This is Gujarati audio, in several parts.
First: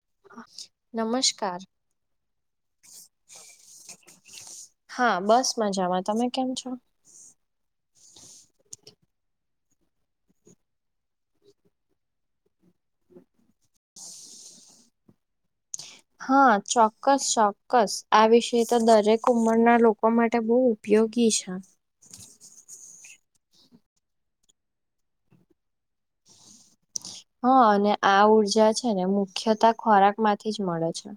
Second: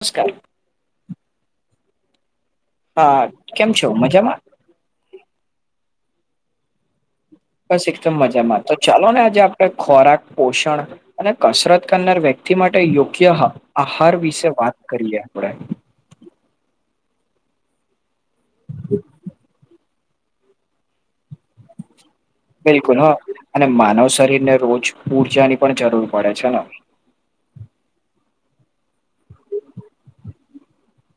નમસ્કાર. નમસ્કાર. હા કેમ છો મજામાં. હા બસ માં જવા તમે કેમ છો. બસ એકદમ મજામાં તો ચાલો ને આજે આપડે ખોરાક પોષણ અને કસરત કરનાર વ્યક્તિ માટે યોગ્ય આહાર વિશે વાત કરીએ આપણે હા ચોક્કસ ચોક્કસ આ વિષ તો દરેક ઉંમરના લોકો આપવા માટે બહુ ઉપયોગી છે. બિલકુલ હ અને માનવ શરીર ને રોજ ઉર્જાની પણ જરૂર પડે છે ને. હા અને આ ઉઊર્જા છે ને મુખ્યત ખોરાક માંથી જ મળે છે.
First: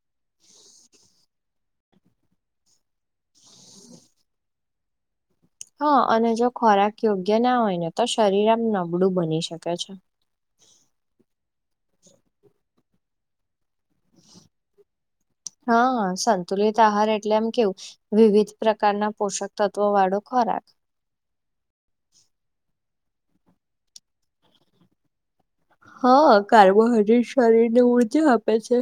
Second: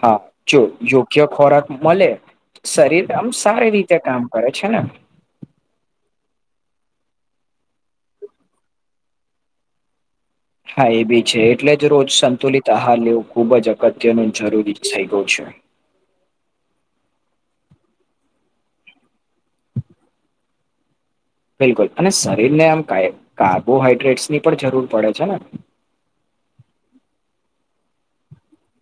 હા જો યોગ્ય ખોરાક મળે. શરીર આમ સારી રીતે કામ કરે છે ને હા અને જો ખોરાક યોગ્ય ના હોય ને તો શરીર આમ નબળું બની શકે છે. હા એ બી છે એટલે જ રોજ સંતુલિત આહાર લેવો ખુબ જ અગત્યનું જરૂરી થઈ ગયું છે. હા સંતુલિત આહાર એટલે એમ કેવું. વિવિધ પ્રકારના પોષક તત્વો વાળો ખોરાક બિલકુલ અને શરીર ને આમ કાર્બોહાઈડ્રેટ્સ ની પણ જરૂર પડે છે ને. હા કાર્બોહાઈડ્રેટ શરીર ને ઉર્જા આપે છે.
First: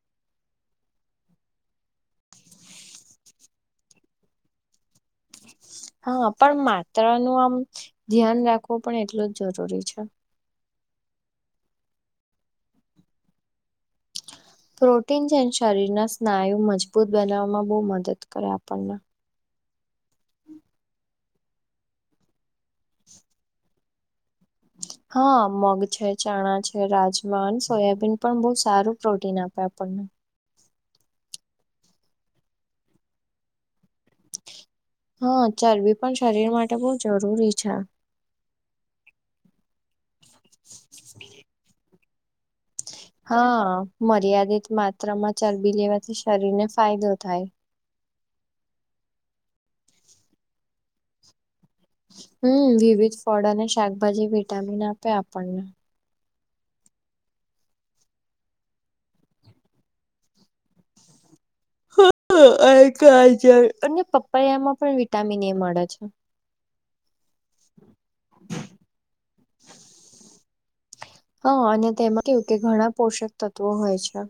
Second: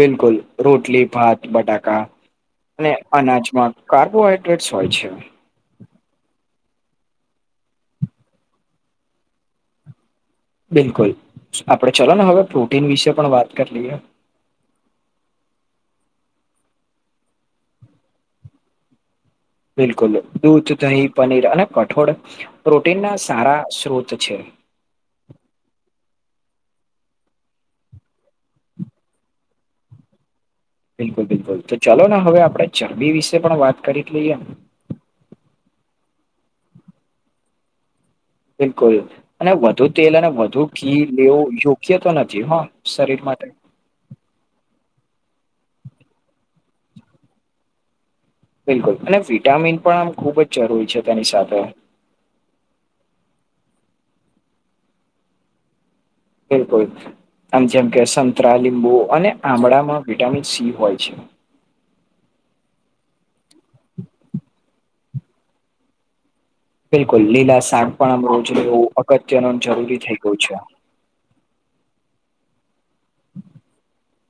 બિલકુલ રોટલી ભાત બટાકા અને અનાજમાં કાર્બોહાઈડ્રેટસ હોય છે. હા પણ માત્ર નું આમ ધ્યાન રાખવું પણ એટલું જ જરૂરી છે. બિલકુલ આપડે ચલો ને હવે પ્રોટીન વિશે પણ વાત કરી લઈએ પ્રોટીન છે શરીરના સ્નાયુ મજબૂત બનાવવામાં બહુ મદદ કરે આપણને. બિલકુલ દૂધ દહીં પનીર અને કઠોળ પ્રોટીન ના સારા સ્ત્રોત છે. હા મગ છે ચણા છે રાજમાન સોયાબીન પણ બહુ સારું પ્રોટીન આપે આપણને બિલકુલ બિલકુલ તો ચાલો ને હવે આપડણે ચરબી વિશે પણ વાત કરી લઈએ ને. હા ચરબી પણ શરીર માટે બહ જરૂરી છે. બિલકુલ અને વધુ તેલ અને વધુ ઘી લેવો યોગ્ય તો નથી હ હા મર્યાદિત માત્રામાં ચરબી લેવાથી શરીર ને ફાયદો થાય. બિલકુલ અને વિટામિન પણ આમ ખુબ જ જરૂરી છે તેની સાથે હમ વિવિધ ફળ અને શાકભાજી વિટામિન આપે આપણને. બિલકુલ આમ જેમ કે સંતરા લીંબુ અને આમળામાં વિટામિન સી હોય છે. અને પપૈયામાં પણ વિટામિન એ મળે છે. બિલકુલ, લીલા શાક પણ આમોજ એવું અગત્યનું જરૂરી થઈ ગયું છે. હા, અને તેમાં કેવું કે, ઘણા પોષક તત્વો હોય છે.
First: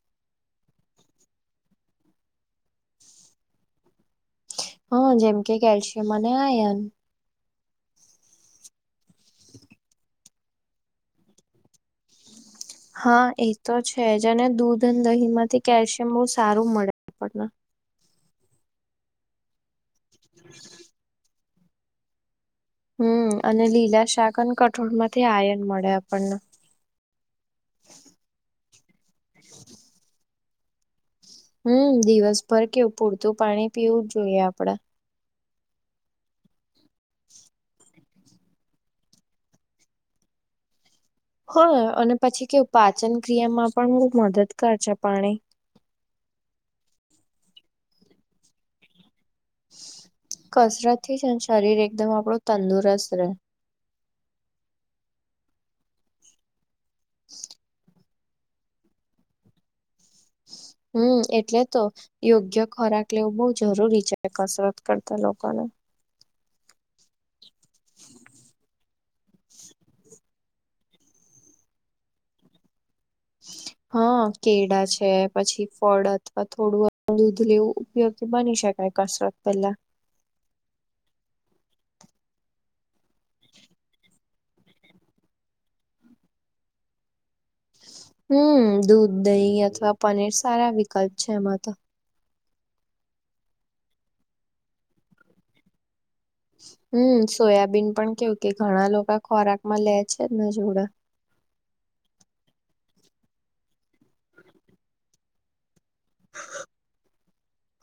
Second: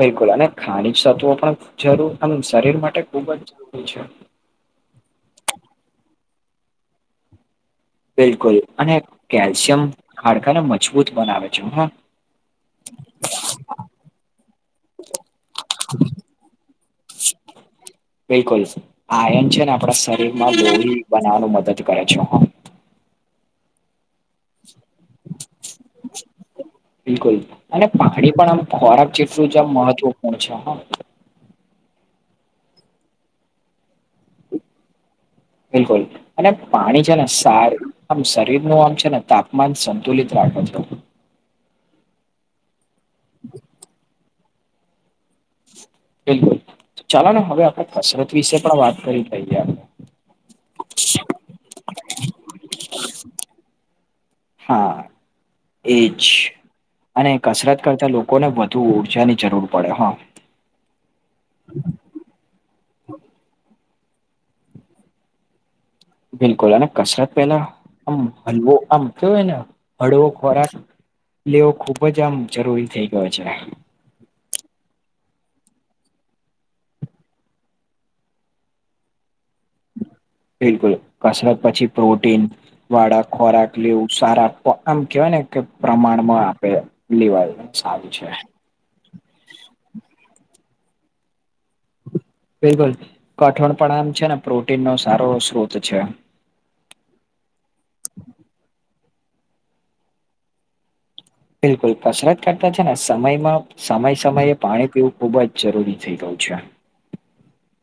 બિલકુલ, અને ખાણી તત્વો પણ જરૂર શરીર માટે ખુબ જ જરૂરી છે. હા, જેમ કે કેલ્શિયમ અને આયન. બિલકુલ, અને કેલ્શિયમ ખાડકાને મજબૂત બનાવે છે. હા. હા, એ તો છે જ, અને દૂધ અને દહીં માંથી કેલ્શિયમ બહુ સારું મળે આપણને. બિલકુલ આયન છે ને, આપણા શરીરમાં લોળ બનાવવાનું મદદ કરે છે હ. હમ, અને લીલા શાક અને કઠોળ માંથી આયન મળે આપણને. બિલકુલ, અને પાહાડી પણ આમ ખોરાક જેટલું જ આ મહત્વપૂર્ણ છે. હમ, દિવસભર કેવું પૂરતું પાણી પીવું જ જોઈએ આપડા. બિલકુલ, અને પાણી છે ને સારું. આમ શરીર નું આમ છે ને, તાપમાન સંતુલિત રાખો છો. હ, અને પછી કે પાચન ક્રિયામાં પણ બહુ મદદ કરશે પાણી. બિલકુલ ચાલો ને, હવે આપણા કસરત વિશે પણ વાત કરી. લઈએ આપણે કસરત થી જ શરીર એકદમ આપડું તંદુરસ્ત રહે. હા. એજ, અને કસરત કરતા લોકોને વધુ ઉર્જાની જરૂર પડે હા. હમ, એટલે તો યોગ્ય ખોરાક લેવું બહુ જરૂરી છે. કસરત કરતા લોકોના. બિલકુલ હને. કસરત પેલા આમ હલવો, આમ કેયોયને હળવો ખોરાક. લેવો ખુબ જ આમ જરૂરી થઈ ગયો છે. હા, કેળા છે, પછી ફળ અથવા થોડું દૂધ લેવું ઉપયોગી બની શકાય, કસરત પેલા. બિલકુલ, કસરત પછી પ્રોટીન વાળક ખોરાક લેવું સારા. આમ કેહેવાય ને કે, પ્રમાણમાં આપે લેવાય. સારું છે હમ, દૂધ, દહીં અથવા પનીર સારા વિકલ્પ છે, એમાં તો. બિલકુલ, કઠોણ પણ આમ છે ને, પ્રોટીન નો સારો સ્ત્રોત છે. હમ, સોયાબીન પણ કેવું કે, ઘણા લોકો ખોરાક માં લે છે ને જોડા. બિલકુલ, કસરત કરતા છે ને, સમયમાં સમય સમયે પાણી પીવું ખૂબ જ જરૂરી થઈ રહ્યું છે.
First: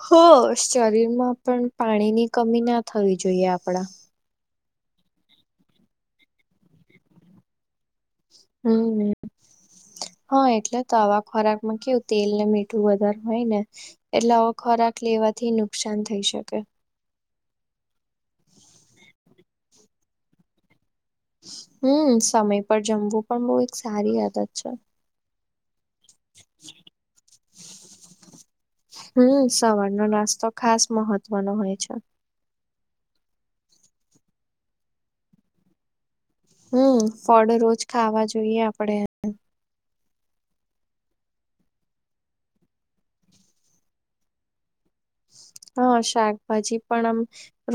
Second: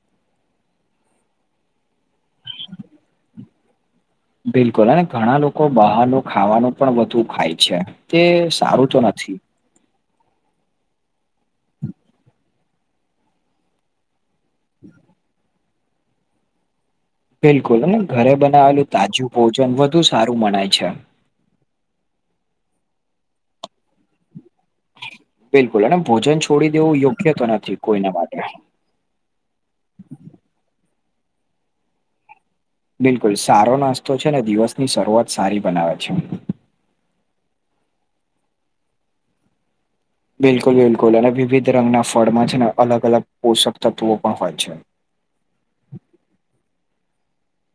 હોય, શરીરમાં પણ પાણીની કમી ના થવી જોઈએ આપડા. બિલકુલ, અને ઘણા લોકો બહારનું ખાવાનું પણ વધુ ખાય છે. તે સારું તો હમ. નથી હા, એટલે તો આવા ખોરાક માં કેવું તેલ ને મીઠું વધારે હોય ને. એટલે આવો ખોરાક લેવાથી નુકસાન થઈ શકે. બિલકુલ, ઘરે બનાવેલું તાજું ભોજન વધુ સારું મનાય છે. હમ, સમય પર જમવું પણ બઉ એક સારી આદત છે. બિલકુલ, અને ભોજન છોડી દેવું યોગ્ય તો નથી કોઈને માટે. હમ, સવાર નો નાસ્તો ખાસ મહત્વનો હોય છે. બિલકુલ, સારો નાસ્તો છે ને, દિવસની શરૂઆત સારી બનાવે છે. હમ, ફળ રોજ ખાવા જોઈએ આપડે. બિલકુલ બિલકુલ! અને વિવિધ રંગના ફળમાં છે ને, અલગ અલગ પોષક તત્વો પણ હોય છે. હા, શાકભાજી પણ આમ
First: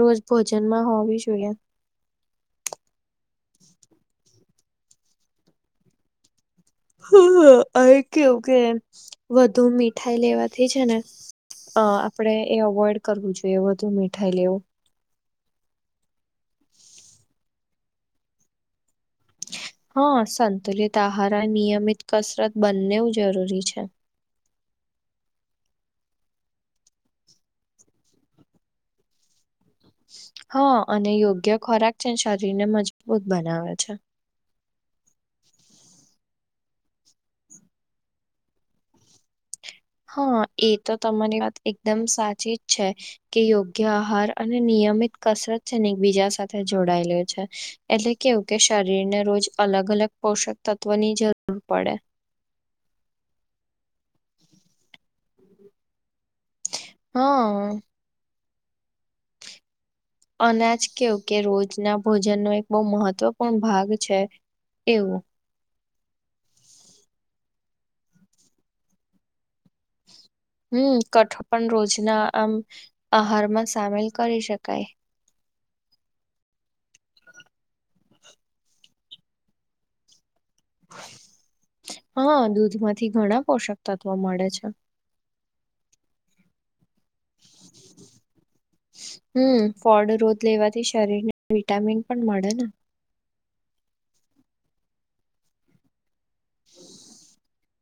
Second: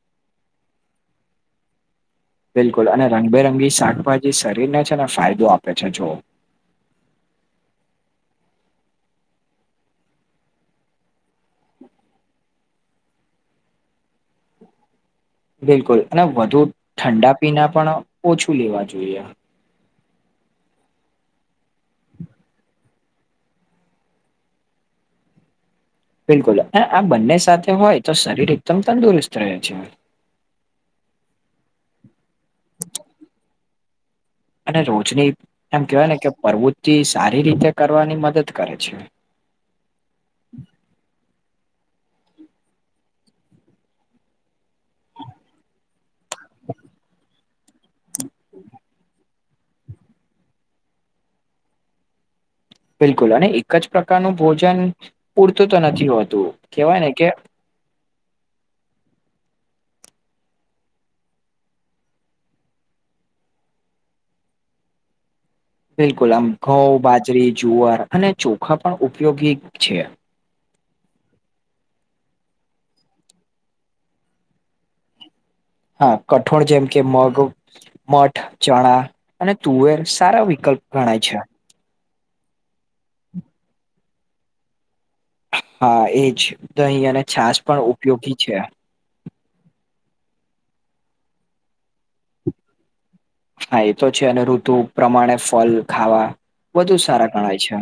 રોજ ભોજનમાં હોવી જોઈએ. બિલકુલ, અને રંગબેરંગી શાકભાજી શરીરને છે ને, ફાયદો આપે છે જુઓ. હ અ અયે કેવું કે વધુ મીઠાઈ લેવાથી છે ને અ આપડે એ અવોઈડ કરવું જોઈએ વધુ મીઠાઈ લેવું. બિલકુલ અને વધુ ઠંડા પીના પણ ઓછું લેવા જોઈએ. હ સંતુલિત આહાર, નિયમિત કસરત બંનેઉ જરૂરી છે. બિલકુલ અ આ બંને સાથે હોય તો શરીર એકદમ તંદુરસ્ત રહે છે. હ અને યોગ્ય ખોરાક છે શરીર ને મજબૂત બનાવે છે. અને રોજની એમ કેહેવાય ને કે પરવૃત્તિ સારી રીતે કરવાની મદદ કરે છે. હા એ તો તમારી વાત એકદમ સાચી જ છે કે યોગ્ય આહાર. અને નિયમિત કસરત છે ને એકબીજા સાથે જોડાયેલો છે એટલે કેવું કે શરીર ને રોજ અલગ અલગ પોષક તત્વો ની જરૂર પડે. બિલકુલ અને એક જ પ્રકારનું ભોજન પૂરતું તો નથી હોતું. કેહેવાય ને કે હ અનાજ કેવું કે, રોજના ભોજન નો એક બહુ મહત્વપૂર્ણ ભાગ છે એવું બિલકુલ આમ ઘઉ, બાજરી, જુઆર અને ચોખા પણ ઉપયોગી છે. હમ્મ કઠોળ પણ રોજના આમ આહારમાં સામેલ કરી શકાય. હા કઠોળ જેમ કે મગ, મઠ, ચણા અને તુવેર સારા વિકલ્પ ગણાય છે હા દૂધમાંથી ઘણા પોષક તત્વો મડે છે. હા એજ દહીં અને છાસ પણ ઉપયોગી છે. હમ્મ ફળ રોજ લેવાથી શરીર ને વિટામિન પણ મડે ને. હા એ તો છે અને ઋતુ પ્રમાણે ફલ ખાવા વધુ સારા ગણાય છે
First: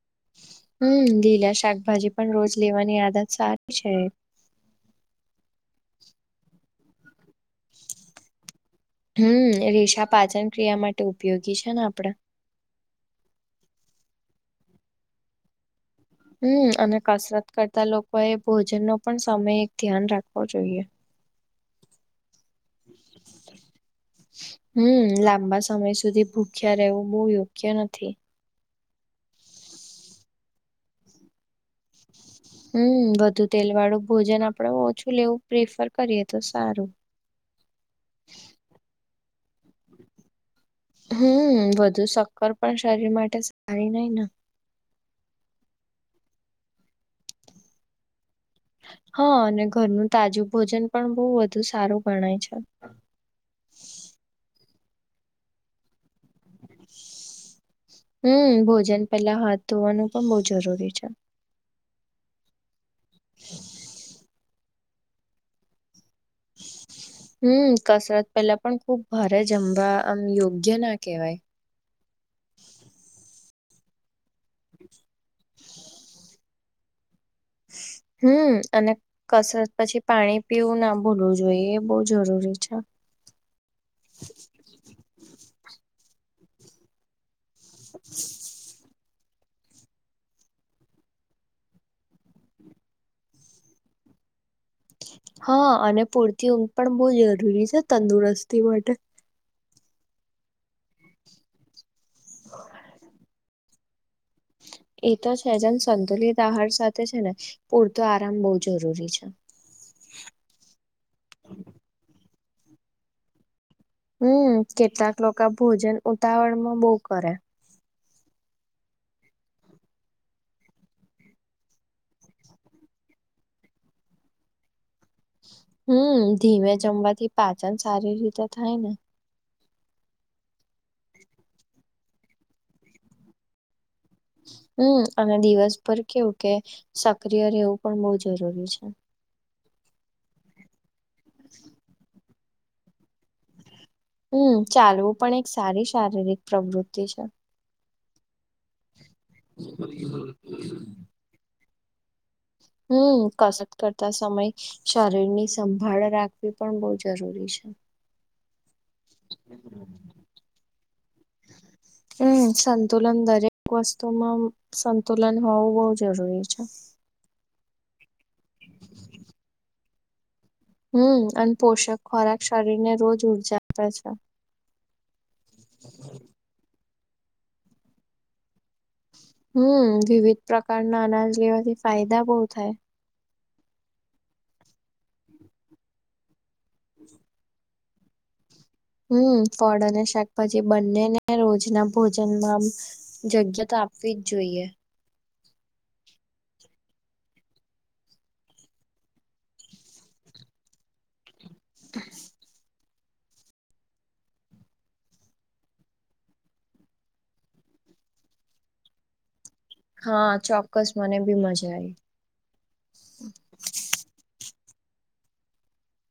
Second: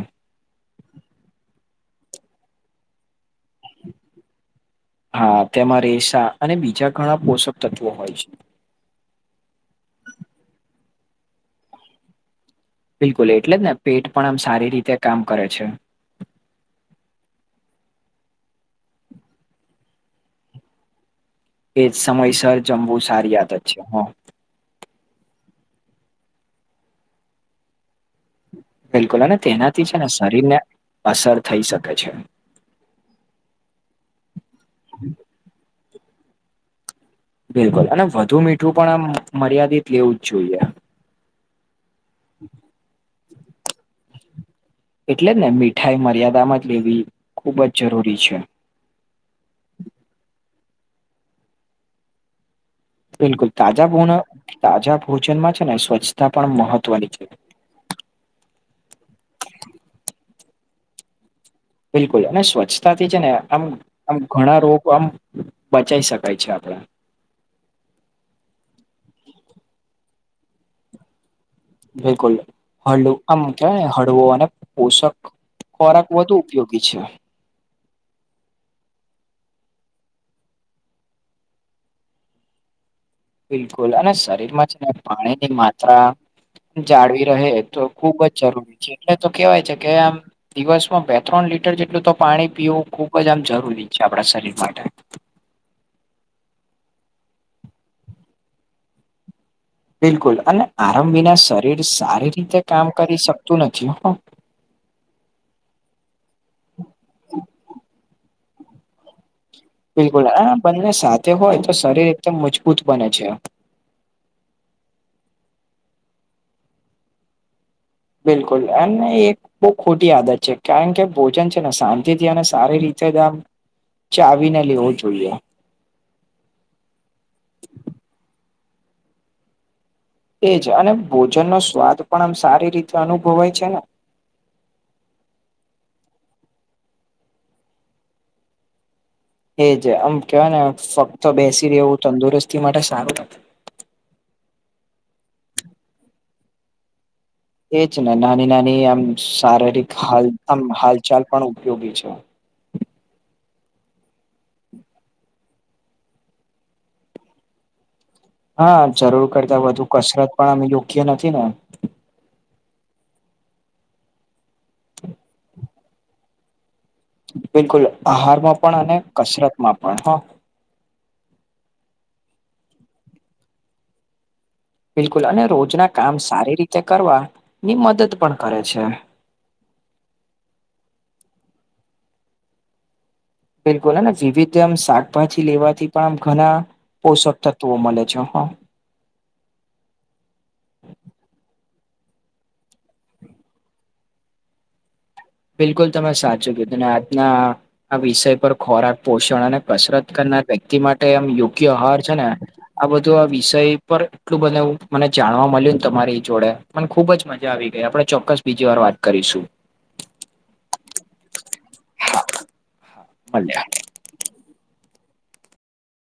હમ્મ લીલા શાકભાજી પણ રોજ લેવાની આદત સારી છે હા તેમાં રેસા અને બીજા ઘણા પોષક તત્વો હોય છે. હમ્મ એ રેશા પાચન ક્રિયા માટે ઉપયોગી છે ને આપડે બિલકુલ એટલે જ ને પેટ પણ આમ સારી રીતે કામ કરે છે હમ્મ અને કસરત કરતા લોકો એ ભોજન નો પણ સમય એક ધ્યાન રાખવો જોઈએ. એજ સમયસર જમવું સારી આદત છે હ હમ્મ લાંબા સમય સુધી ભૂખ્યા રહેવું બહુ યોગ્ય નથી. બિલકુલ અને તેનાથી છે ને શરીર ને અસર થઈ શકે છે. હમ્મ વધુ તેલ વાળું ભોજન આપડે ઓછું લેવું પ્રિફર કરીએ તો સારું. બિલકુલ અને વધુ મીઠું પણ આમ મર્યાદિત લેવું જ જોઈએ હમ્મ વધુ સક્કર પણ શરીર માટે સારી નઈ ને એટલે જ ને મીઠાઈ મર્યાદામાં જ લેવી ખુબ જ જરૂરી છે હ અને ઘરનું તાજું ભોજન પણ બહુ વધુ સારું ગણાય છે બિલકુલ તાજા ભોન તાજા ભોજનમાં છે ને સ્વચ્છતા પણ મહત્વની છે હમ્મ ભોજન પેલા હાથ ધોવાનું પણ બઉ જરૂરી છે. બિલકુલ અને સ્વચ્છતાથી છે ને આમ આમ ઘણા રોગ આમ બચાઈ શકાય છે આપડે હમ્મ કસરત પેલા પણ ખુબ ભારે જમવા આમ યોગ્ય ના કેવાય બિલકુલ હલું આમ કે [unintelligible] હડવુ અને પોષક ખોરાક વધુ ઉપયોગી છે. હમ્મ અને કસરત પછી પાણી પીવું ના ભૂલવું જોઈએ એ બો જરૂરી છે બિલકુલ અને શરીરમાં છે પાણી ની માત્રા જાળવી રહે એતો ખુબ જ જરૂરી છે એટલે તો કેવાય છે કે આમ દિવસમાં બે ત્રણ લીટર જેટલું તો પાણી પીવું ખુબ જ આમ જરૂરી છે આપણા શરીર માટે. હા અને પૂરતી ઊંઘ પણ બહુ જરૂરી છે તંદુરસ્તી માટે. બિલકુલ અને આરામ વિના શરીર સારી રીતે કામ કરી શકતું નથી. એ તો છે, જેમ સંતુલિત આહાર સાથે છે ને પૂરતો આરામ બહુ જરૂરી છે. બિલકુલ આ બંને સાથે હોય તો શરીર એકદમ મજબૂત બને છે. હમ, કેટલાક લોકો ભોજન ઉતાવળ માં બહ કરે. બિલકુલ અને એક બહ ખોટી આદત છે કારણ કે ભોજન છે ને શાંતિથી અને સારી રીતે ચાવીને લેવો જોઈએ. હમ ધીમે જમવાથી પાચન સારી રીતે થાય ને. એજ અને ભોજનનો સ્વાદ પણ આમ સારી રીતે અનુભવાય છે ને. હમ અને દિવસ પર કેવું કે સક્રિય રહેવું પણ બહુ જરૂરી છે. એજ આમ કેવાય ને ફક્ત બેસી રહે એવું તંદુરસ્તી માટે સારું નથી. હમ ચાલવું પણ એક સારી શારીરિક પ્રવૃત્તિ છે. એજ ને નાની નાની આમ શારીરિક હ આમ હાલચાલ પણ ઉપયોગી છે. હમ કસરત કરતા સમય શરીર ની સંભાળ રાખવી પણ બહ જરૂરી છે. હા જરૂર કરતા વધુ કસરત પણ અમે જોખએ નથી ને. હમ સંતુલન દરેક વસ્તુમાં સંતુલન હોવું બહુ જરૂરી છે. અચ્છા [unintelligible] બિલકુલ આહારમાં પણ અને કસરત માં પણ હા. હમ અને પોષક ખોરાક શરીર ને રોજ ઉર્જા આપે છે. બિલકુલ અને રોજના કામ સારી રીતે કરવા ની મદદ પણ કરે છે. હમ વિવિધ પ્રકારના અનાજ લેવાથી ફાયદા બહુ થાય. બિલકુલ વિવિધ આમ શાકભાજી લેવાથી પણ આમ ઘણા પોષક તત્વો મળે છે હા. હમ ફળ અને શાકભાજી બંનેને રોજના ભોજનમાં જગ્યા તો આપવી જ જોઈએ. બિલકુલ તમે સાચું કીધ તું આજના આ વિષય પર ખોરાક પોષણ અને કસરત કરનાર વ્યક્તિ માટે એમ યોગ્ય આહાર છે ને. આ બધું આ વિષય પર એટલું બને મને જાણવા મળ્યું ને તમારી જોડે, મને ખુબ જ મને આવી ગઈ આપડણે ચોક્કસ બીજી વાર વાત કરીશું. હા ચોક્કસ મને બી મજા આવી. ભલ્યા.